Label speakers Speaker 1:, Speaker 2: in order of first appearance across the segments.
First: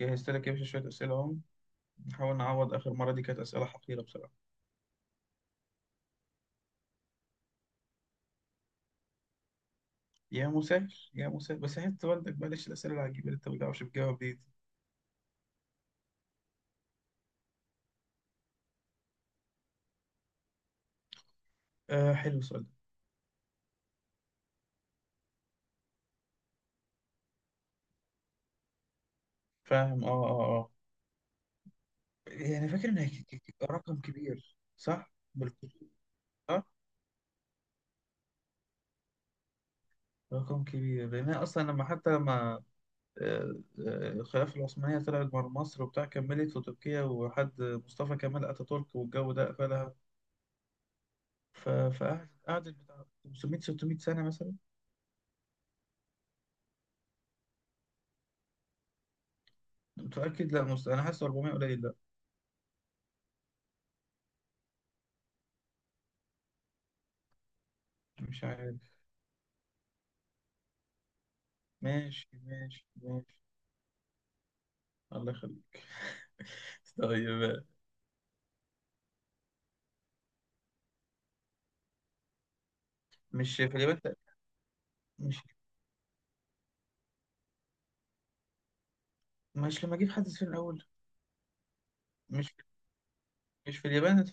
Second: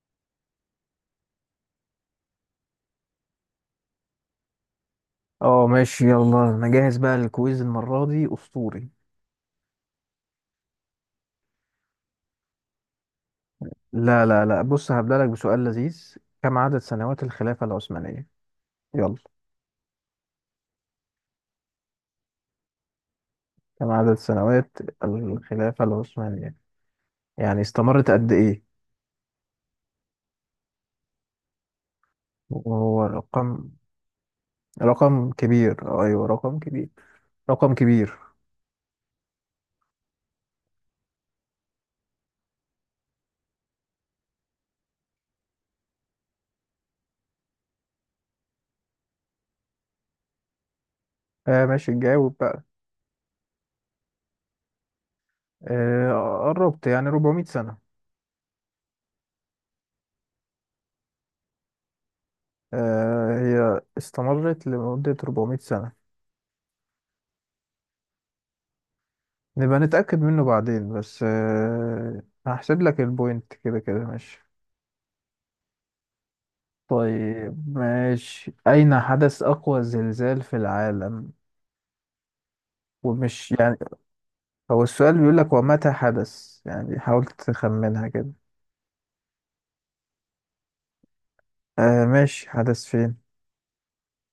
Speaker 1: جهزت لك يا باشا شوية أسئلة. أهم نحاول نعوض آخر مرة، دي كانت أسئلة حقيرة بصراحة.
Speaker 2: اه، ماشي، يلا انا جاهز بقى للكويز المرة دي اسطوري.
Speaker 1: يا مسهل يا مسهل، بس حياة والدك بلاش الأسئلة العجيبة اللي أنت ما بتعرفش تجاوب
Speaker 2: لا،
Speaker 1: دي.
Speaker 2: لا، لا، بص هبدأ لك بسؤال لذيذ. كم عدد سنوات الخلافة العثمانية؟ يلا.
Speaker 1: آه، حلو السؤال ده.
Speaker 2: كم عدد سنوات الخلافة العثمانية؟ يعني استمرت قد ايه؟
Speaker 1: فاهم. يعني فاكر إن
Speaker 2: وهو رقم
Speaker 1: رقم كبير، صح؟
Speaker 2: رقم كبير.
Speaker 1: بالكتير،
Speaker 2: ايوه، رقم
Speaker 1: صح؟
Speaker 2: كبير. رقم كبير.
Speaker 1: رقم كبير، لأن أنا أصلا لما، حتى لما آه، الخلافة العثمانية طلعت بره مصر وبتاع، كملت في تركيا، وحد مصطفى كمال أتاتورك والجو ده قفلها.
Speaker 2: آه، ماشي،
Speaker 1: فقعدت،
Speaker 2: جاوب بقى.
Speaker 1: قعدت بتاع 500 600 سنة مثلا.
Speaker 2: آه، قربت يعني 400 سنة.
Speaker 1: متأكد؟ لا، أنا حاسس 400 قليل.
Speaker 2: آه، هي استمرت لمدة 400 سنة.
Speaker 1: مش عارف.
Speaker 2: نبقى نتأكد منه بعدين بس.
Speaker 1: ماشي
Speaker 2: هحسب
Speaker 1: ماشي
Speaker 2: لك
Speaker 1: ماشي.
Speaker 2: البوينت كده كده. ماشي.
Speaker 1: الله يخليك. طيب.
Speaker 2: طيب، ماشي، أين حدث أقوى زلزال في العالم؟ ومش
Speaker 1: مش في
Speaker 2: يعني،
Speaker 1: اليابان؟
Speaker 2: هو السؤال بيقول
Speaker 1: مش
Speaker 2: لك ومتى حدث. يعني حاول تخمنها كده.
Speaker 1: مش لما اجيب حد في الاول؟
Speaker 2: آه، ماشي،
Speaker 1: مش
Speaker 2: حدث فين؟
Speaker 1: مش في اليابان.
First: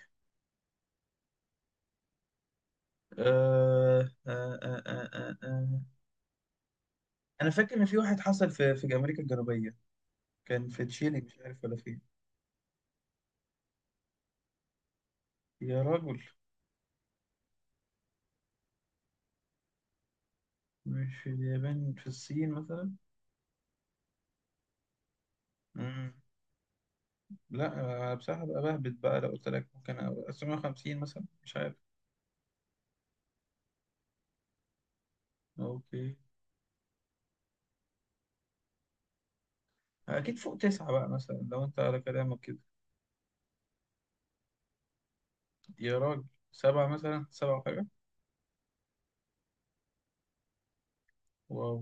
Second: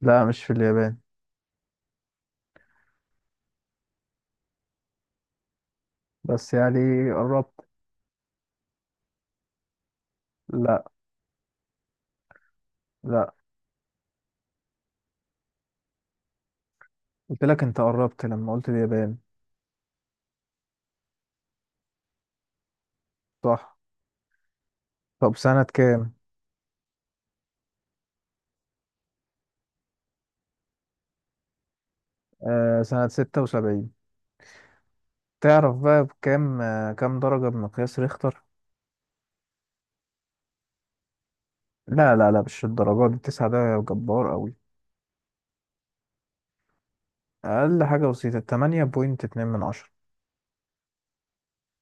Speaker 2: لا، مش في اليابان.
Speaker 1: آه آه آه آه آه آه.
Speaker 2: بس يعني
Speaker 1: انا
Speaker 2: قربت.
Speaker 1: فاكر ان في واحد حصل في امريكا الجنوبيه، كان
Speaker 2: لا،
Speaker 1: في تشيلي، مش عارف ولا فين.
Speaker 2: لا،
Speaker 1: يا راجل.
Speaker 2: قلت لك انت قربت لما قلت اليابان.
Speaker 1: مش في اليابان، في الصين مثلا.
Speaker 2: صح. طب سنة كام؟
Speaker 1: مم. لا، أنا بصراحه بقى بهبت بقى، لو قلت لك ممكن أبقى 750 مثلا، مش عارف.
Speaker 2: آه، سنة 76. تعرف بقى
Speaker 1: اوكي.
Speaker 2: بكام، كام درجة بمقياس ريختر؟
Speaker 1: اكيد فوق تسعة بقى مثلا لو انت على
Speaker 2: لا، لا،
Speaker 1: كلامك
Speaker 2: لا،
Speaker 1: كده.
Speaker 2: مش الدرجات دي، التسعة ده جبار قوي.
Speaker 1: يا راجل. سبعة مثلا، سبعة
Speaker 2: أقل
Speaker 1: حاجة.
Speaker 2: حاجة بسيطة 8.2 من 10.
Speaker 1: واو.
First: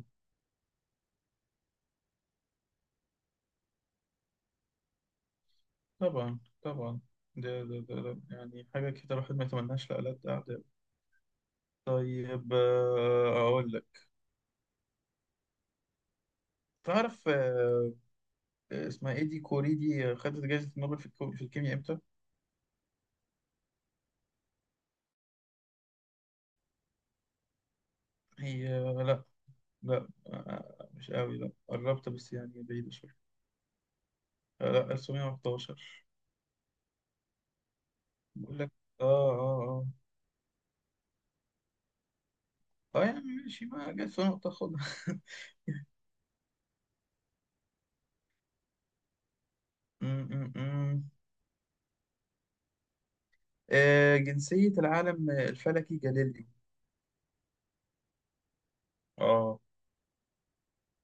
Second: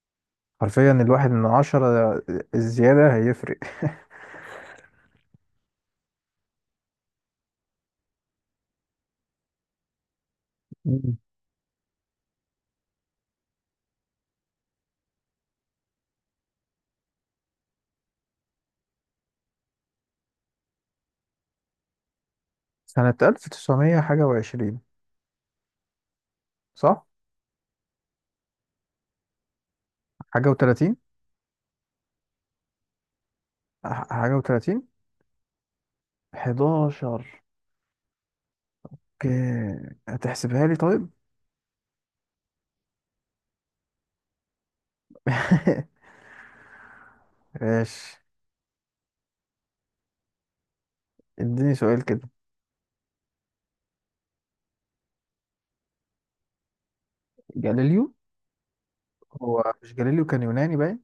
Speaker 2: حرفيا 1 من 10، الزيادة هيفرق.
Speaker 1: طبعا طبعا، ده يعني حاجة كده الواحد ما يتمناش لألد أعداء.
Speaker 2: مم.
Speaker 1: طيب، أقول لك. تعرف، اسمها إيه دي، كوري دي، خدت جايزة نوبل في في الكيمياء إمتى؟
Speaker 2: سنة ألف تسعمية حاجة وعشرين. صح؟
Speaker 1: هي، لأ. لأ،
Speaker 2: حاجة وتلاتين.
Speaker 1: مش قوي، لأ قربت بس يعني بعيدة شوية.
Speaker 2: حاجة
Speaker 1: لأ،
Speaker 2: وتلاتين.
Speaker 1: 1911.
Speaker 2: حداشر.
Speaker 1: بقول لك. آه آه.
Speaker 2: اوكي، هتحسبها لي طيب؟
Speaker 1: يعني ماشي، ما جت سنة تاخدها.
Speaker 2: ماشي.
Speaker 1: م- م- م.
Speaker 2: اديني سؤال كده.
Speaker 1: جنسية العالم الفلكي جاليليو.
Speaker 2: جاليليو.
Speaker 1: اه.
Speaker 2: هو مش جاليليو كان يوناني باين،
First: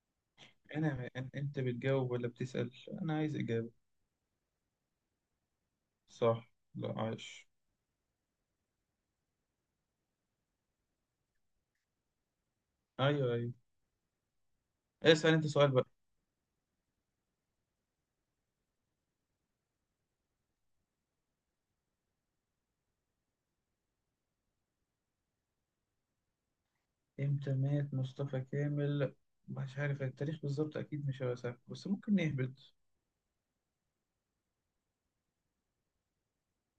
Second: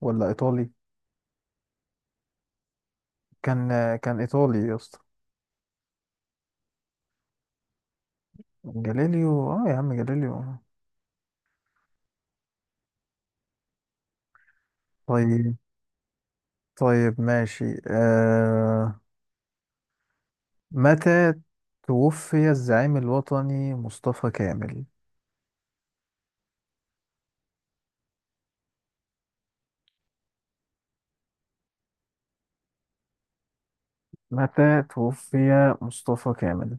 Speaker 2: ولا إيطالي؟
Speaker 1: انا، انت بتجاوب ولا بتسأل؟ انا عايز
Speaker 2: كان
Speaker 1: اجابة.
Speaker 2: كان إيطالي يا اسطى.
Speaker 1: صح، لا، عايش.
Speaker 2: جاليليو، اه، يا عم، جاليليو.
Speaker 1: ايوه ايوه. اسأل انت
Speaker 2: طيب.
Speaker 1: سؤال بقى.
Speaker 2: طيب، ماشي. متى توفي الزعيم الوطني مصطفى كامل؟
Speaker 1: امتى مات مصطفى كامل؟ مش عارف التاريخ بالظبط، اكيد مش هيبقى سهل، بس ممكن نهبط.
Speaker 2: متى توفي مصطفى كامل؟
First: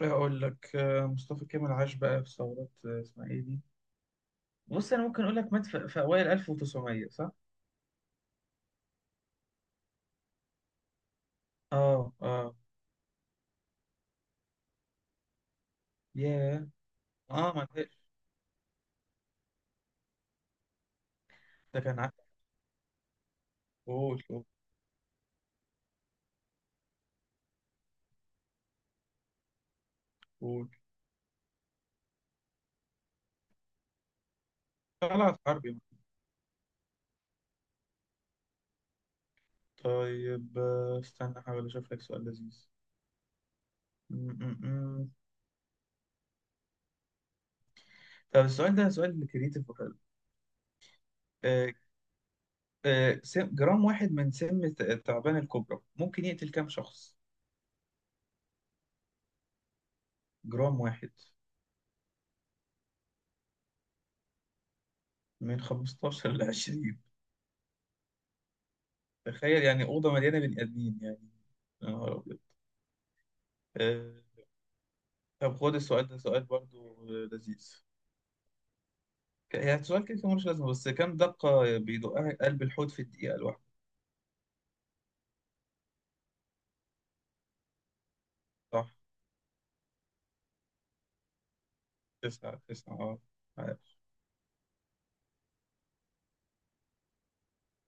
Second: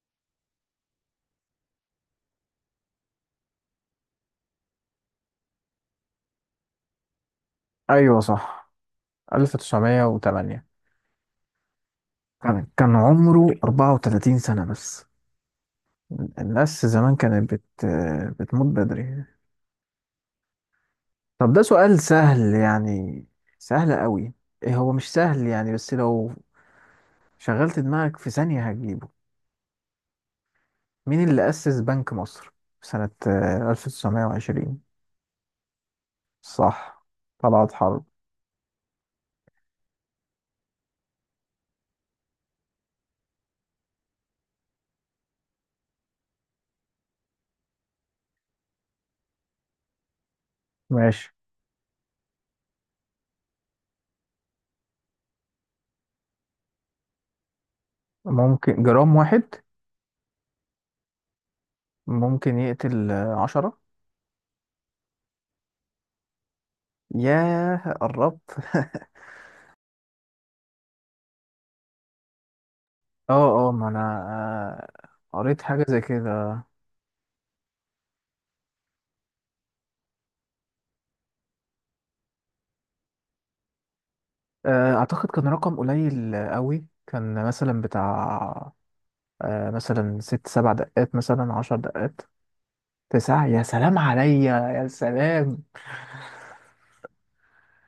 Speaker 1: اقول لك، مصطفى كامل عاش بقى في ثورات، اسمها ايه دي. بص، انا ممكن اقول لك مات في اوائل 1900، صح.
Speaker 2: أيوة صح، 1908.
Speaker 1: اه اه.
Speaker 2: كان عمره 34 سنة بس.
Speaker 1: ياه.
Speaker 2: الناس زمان
Speaker 1: اه، ما تقلقش.
Speaker 2: بتموت بدري. طب ده
Speaker 1: ده كان
Speaker 2: سؤال
Speaker 1: عارف.
Speaker 2: سهل يعني. سهل
Speaker 1: قول
Speaker 2: قوي.
Speaker 1: قول.
Speaker 2: إيه، هو مش سهل يعني، بس لو شغلت دماغك في ثانية هتجيبه.
Speaker 1: قول.
Speaker 2: مين اللي أسس بنك مصر في سنة 1920؟
Speaker 1: طلعت حربي.
Speaker 2: صح، طلعت حرب.
Speaker 1: طيب، استنى احاول اشوف لك سؤال لذيذ. طب السؤال ده سؤال كريتيف وحلو.
Speaker 2: ماشي.
Speaker 1: آه، جرام واحد من سم التعبان الكبرى ممكن يقتل كام شخص؟
Speaker 2: ممكن جرام واحد.
Speaker 1: جرام واحد.
Speaker 2: ممكن يقتل عشرة.
Speaker 1: من 15 ل 20.
Speaker 2: ياه، قربت.
Speaker 1: تخيل يعني أوضة مليانة بني آدمين يعني. يا نهار أبيض.
Speaker 2: اه، اه، ما انا
Speaker 1: آه، طب
Speaker 2: قريت
Speaker 1: خد
Speaker 2: حاجة زي
Speaker 1: السؤال ده سؤال
Speaker 2: كده.
Speaker 1: برضو لذيذ. يعني سؤال كده كده ملوش لازمة، بس كام دقة بيدقها قلب الحوت في الدقيقة الواحدة؟
Speaker 2: اعتقد كان رقم قليل قوي، كان مثلا بتاع
Speaker 1: صح.
Speaker 2: مثلا ست سبع دقات، مثلا 10 دقات.
Speaker 1: تسعة تسعة، اه.
Speaker 2: تسعة، يا
Speaker 1: عارف.
Speaker 2: سلام عليا، يا سلام.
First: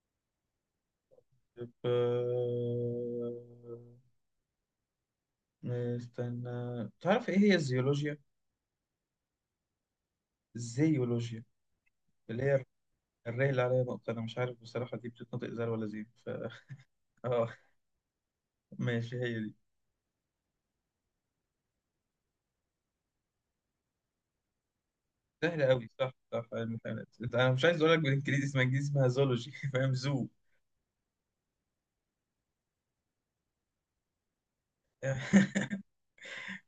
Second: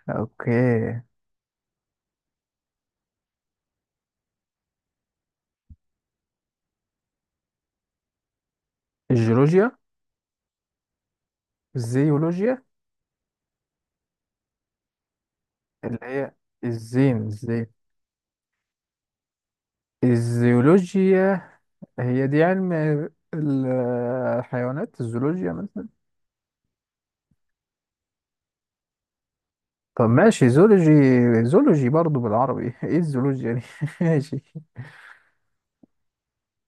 Speaker 2: اوكي.
Speaker 1: طب، استنى. تعرف ايه هي الزيولوجيا؟
Speaker 2: الجيولوجيا.
Speaker 1: الزيولوجيا، اللي
Speaker 2: الزيولوجيا.
Speaker 1: هي الراي اللي عليها نقطة. أنا مش عارف بصراحة دي بتتنطق زي ولا
Speaker 2: اللي
Speaker 1: زين. ف
Speaker 2: هي الزين
Speaker 1: آه،
Speaker 2: الزين.
Speaker 1: ماشي هي دي.
Speaker 2: الزيولوجيا، هي دي علم الحيوانات، الزولوجيا
Speaker 1: سهلة
Speaker 2: مثلا.
Speaker 1: أوي، صح صح، علم الحيوانات. أنا مش عايز أقول لك بالإنجليزي، اسمها إنجليزي، اسمها زولوجي. فاهم،
Speaker 2: طب
Speaker 1: زو.
Speaker 2: ماشي، زولوجي. زولوجي برضو بالعربي. ايه الزولوجيا دي؟ ماشي.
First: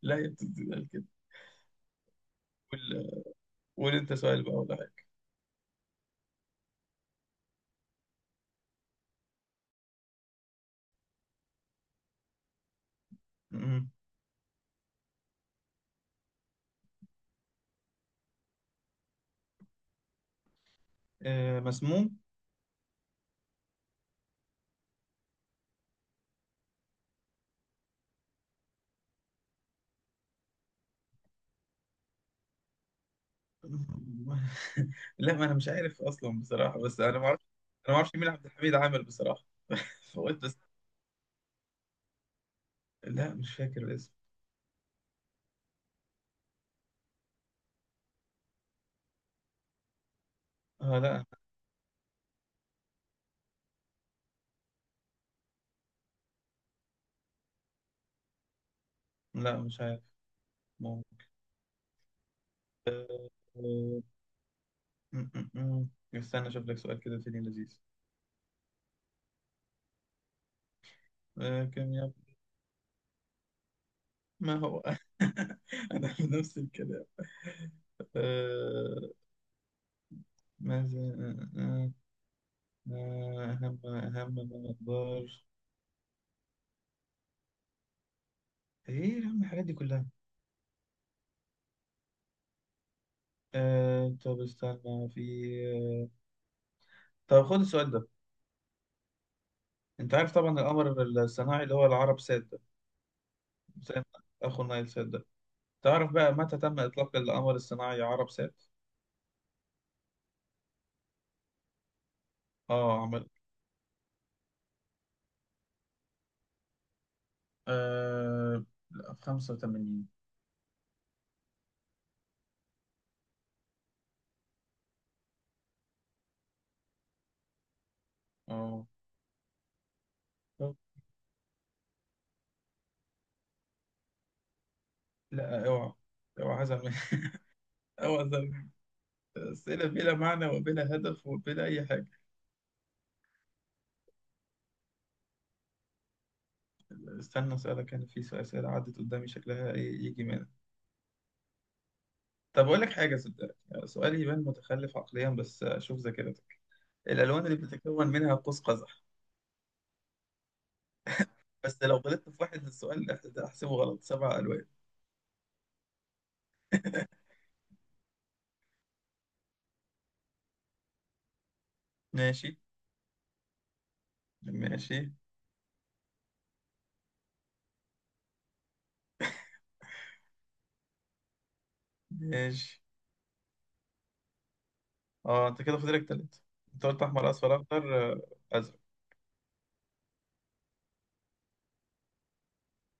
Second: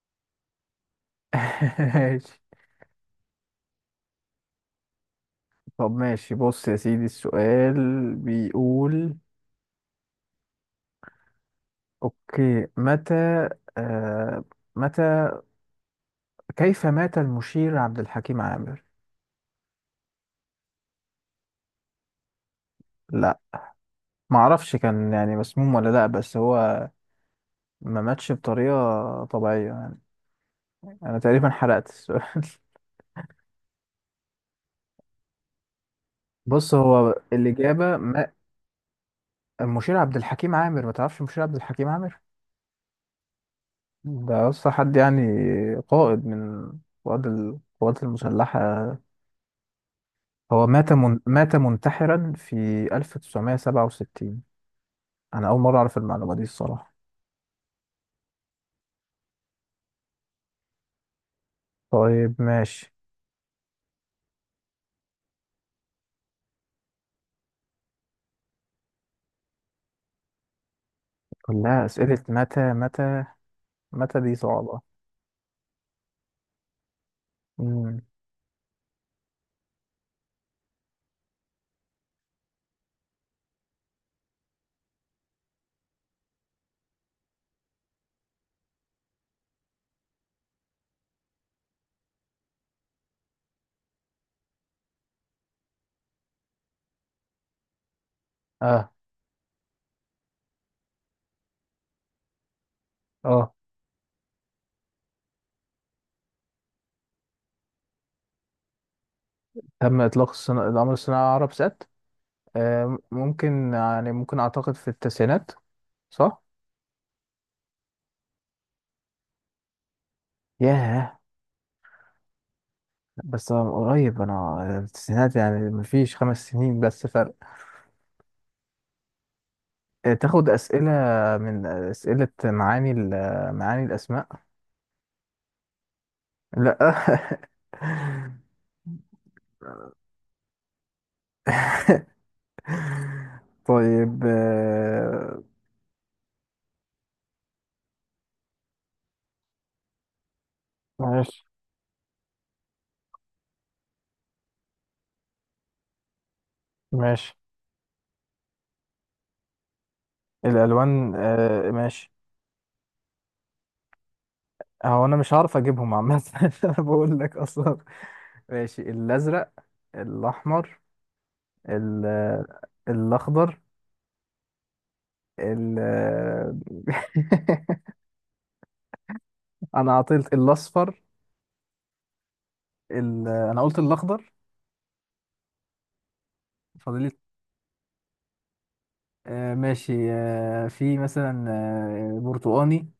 Speaker 1: لا هي بتتقال كده.
Speaker 2: ماشي.
Speaker 1: قول. قول أنت سؤال بقى ولا حاجة.
Speaker 2: طب ماشي، بص يا سيدي السؤال بيقول. اوكي، متى،
Speaker 1: أمم.
Speaker 2: آه متى كيف مات المشير عبد الحكيم عامر؟
Speaker 1: مسموم.
Speaker 2: لا، معرفش كان يعني مسموم ولا لا، بس هو ما ماتش بطريقة طبيعية يعني. انا تقريبا حرقت السؤال.
Speaker 1: لا، ما أنا مش عارف أصلا
Speaker 2: بص،
Speaker 1: بصراحة، بس أنا
Speaker 2: هو
Speaker 1: ما أعرفش. أنا ما
Speaker 2: الإجابة.
Speaker 1: أعرفش مين عبد الحميد عامل بصراحة.
Speaker 2: المشير عبد
Speaker 1: فقلت
Speaker 2: الحكيم
Speaker 1: بس.
Speaker 2: عامر، ما تعرفش المشير عبد الحكيم عامر؟
Speaker 1: لا، مش فاكر الاسم.
Speaker 2: ده اصلا حد يعني، قائد من قواد القوات المسلحة. هو
Speaker 1: آه، لا.
Speaker 2: مات منتحرا في 1967. انا اول مرة اعرف المعلومة دي الصراحة.
Speaker 1: لا مش عارف.
Speaker 2: طيب، ماشي.
Speaker 1: ممكن. م- م- م. استنى اشوف لك سؤال كده تاني لذيذ. آه،
Speaker 2: كلها
Speaker 1: كم يا
Speaker 2: اسئلة متى، متى، متى، دي
Speaker 1: ما
Speaker 2: صعبة.
Speaker 1: هو. انا في نفس الكلام.
Speaker 2: مم.
Speaker 1: آه، ماذا اهم اهم ما اقدر. ايه يا عم الحاجات دي كلها. طب استنى في آه، طب خد السؤال ده.
Speaker 2: اه،
Speaker 1: انت عارف طبعا القمر الصناعي اللي هو العرب سات ده،
Speaker 2: اه،
Speaker 1: زي ما اخو نايل سات ده. تعرف بقى متى تم اطلاق القمر الصناعي عرب سات؟
Speaker 2: تم القمر الصناعي على عرب سات. آه،
Speaker 1: اه. عمل،
Speaker 2: ممكن يعني، ممكن اعتقد في التسعينات. صح؟
Speaker 1: آه، لا، في 85.
Speaker 2: ياه. بس من قريب، انا التسعينات يعني مفيش 5 سنين بس فرق.
Speaker 1: اه.
Speaker 2: تاخد اسئله من اسئله معاني معاني الاسماء؟
Speaker 1: لا، اوعى. اوعى عايز اعمل.
Speaker 2: لا.
Speaker 1: اوعى عايز أعمل. اسئله بلا معنى وبلا هدف وبلا اي حاجه.
Speaker 2: طيب.
Speaker 1: استنى اسالك، انا في اسئله عدت قدامي شكلها إيه يجي منها.
Speaker 2: ماشي.
Speaker 1: طب اقول لك حاجه، صدقني سؤال يبان متخلف عقليا، بس شوف ذاكرتك.
Speaker 2: ماشي،
Speaker 1: الالوان اللي بتتكون منها قوس قزح.
Speaker 2: الالوان.
Speaker 1: بس لو
Speaker 2: ماشي.
Speaker 1: غلطت في واحد من السؤال ده احسبه غلط. سبع الوان.
Speaker 2: هو انا مش هعرف اجيبهم عامه. انا بقول لك اصلا. ماشي، الازرق، الاحمر، ال-
Speaker 1: ماشي
Speaker 2: الاخضر،
Speaker 1: ماشي
Speaker 2: ال. انا عطيت الاصفر.
Speaker 1: ماشي.
Speaker 2: انا قلت الاخضر.
Speaker 1: اه، انت كده فاضلك تلاتة. انت
Speaker 2: فاضل
Speaker 1: قلت
Speaker 2: لي.
Speaker 1: احمر، اصفر، اخضر، ازرق.
Speaker 2: آه، ماشي. في مثلا برتقاني.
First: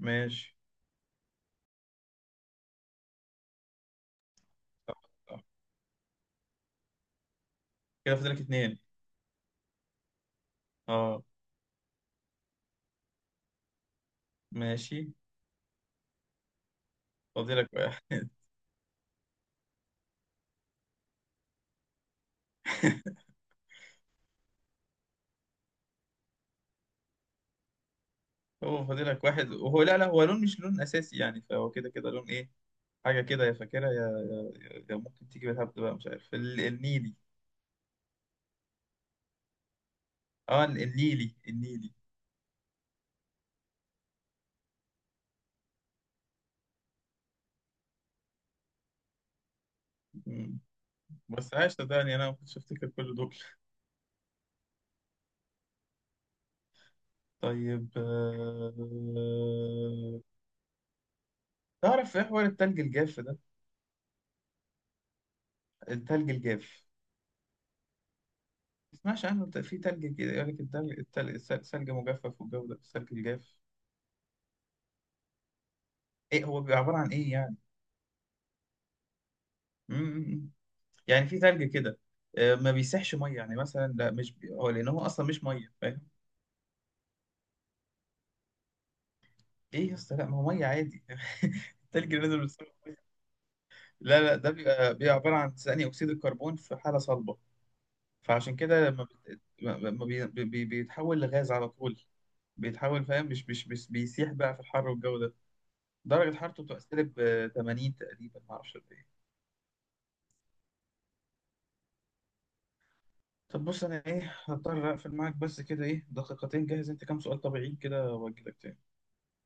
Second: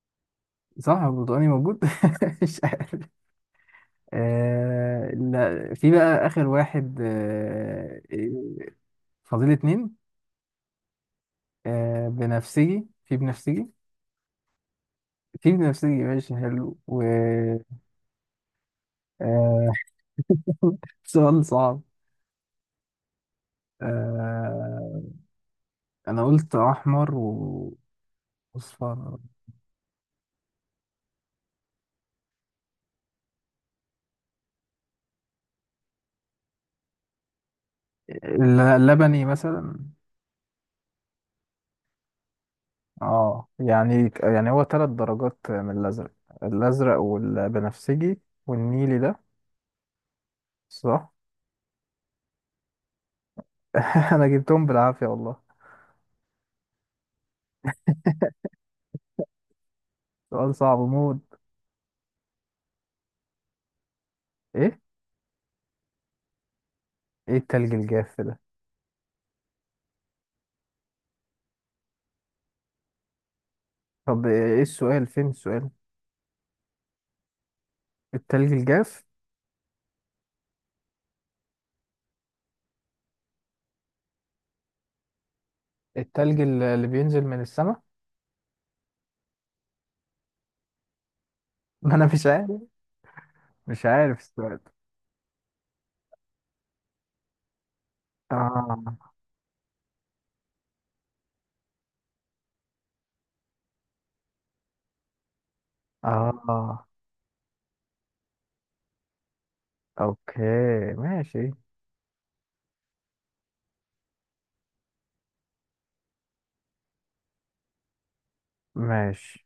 Speaker 1: ماشي.
Speaker 2: صح، هو برتقاني موجود. مش عارف.
Speaker 1: صح
Speaker 2: آه،
Speaker 1: صح.
Speaker 2: لا، في بقى آخر واحد. آه
Speaker 1: كده
Speaker 2: إيه،
Speaker 1: فاضلك اتنين.
Speaker 2: فاضل اتنين.
Speaker 1: اه.
Speaker 2: آه، بنفسجي، في بنفسجي.
Speaker 1: ماشي.
Speaker 2: في بنفسجي، ماشي، حلو، و
Speaker 1: فاضلك واحد.
Speaker 2: آه سؤال صعب. آه، أنا قلت أحمر
Speaker 1: هو
Speaker 2: وأصفر.
Speaker 1: فاضلك واحد، وهو لا لا، هو لون مش لون اساسي يعني، فهو كده كده لون. ايه حاجه كده، يا فاكرها يا يا ممكن تيجي بالهبد بقى، مش عارف، النيلي.
Speaker 2: لبني مثلا.
Speaker 1: اه، النيلي النيلي.
Speaker 2: اه يعني هو ثلاث درجات من الازرق. الازرق والبنفسجي والنيلي ده.
Speaker 1: مم.
Speaker 2: صح.
Speaker 1: بس عايش صدقني انا ما كنتش افتكر كل دول.
Speaker 2: انا جبتهم بالعافيه، والله.
Speaker 1: طيب،
Speaker 2: سؤال صعب موت.
Speaker 1: تعرف ايه حوار التلج الجاف ده؟
Speaker 2: ايه.
Speaker 1: التلج الجاف.
Speaker 2: ايه التلج الجاف ده؟
Speaker 1: ما تسمعش عنه؟ في تلج كده يقول لك التلج، سلج مجفف، والجو ده التلج الجاف.
Speaker 2: طب ايه، السؤال فين السؤال؟
Speaker 1: ايه هو بيبقى عباره عن ايه يعني؟
Speaker 2: التلج الجاف.
Speaker 1: مم. يعني في ثلج كده ما بيسحش ميه، يعني مثلا. لا، مش هو، لان هو اصلا مش ميه، فاهم.
Speaker 2: التلج اللي بينزل من السماء.
Speaker 1: ايه يا اسطى؟ لا ما هو ميه عادي.
Speaker 2: ما انا
Speaker 1: الثلج
Speaker 2: مش
Speaker 1: اللي نزل
Speaker 2: عارف.
Speaker 1: بالصوت.
Speaker 2: مش عارف
Speaker 1: لا لا، ده
Speaker 2: السؤال.
Speaker 1: بيبقى، عباره عن ثاني اكسيد الكربون في حاله صلبه. فعشان كده لما
Speaker 2: اه،
Speaker 1: ما بيتحول لغاز على طول. بيتحول، فاهم، مش بيسيح بقى في الحر والجو ده. درجة حرارته بتبقى
Speaker 2: اه.
Speaker 1: سالب 80 تقريبا، معرفش قد ايه.
Speaker 2: اوكي، ماشي.
Speaker 1: طب بص، انا ايه هضطر اقفل معاك، بس كده ايه دقيقتين جاهز انت كام سؤال طبيعيين كده واجيلك تاني.
Speaker 2: ماشي.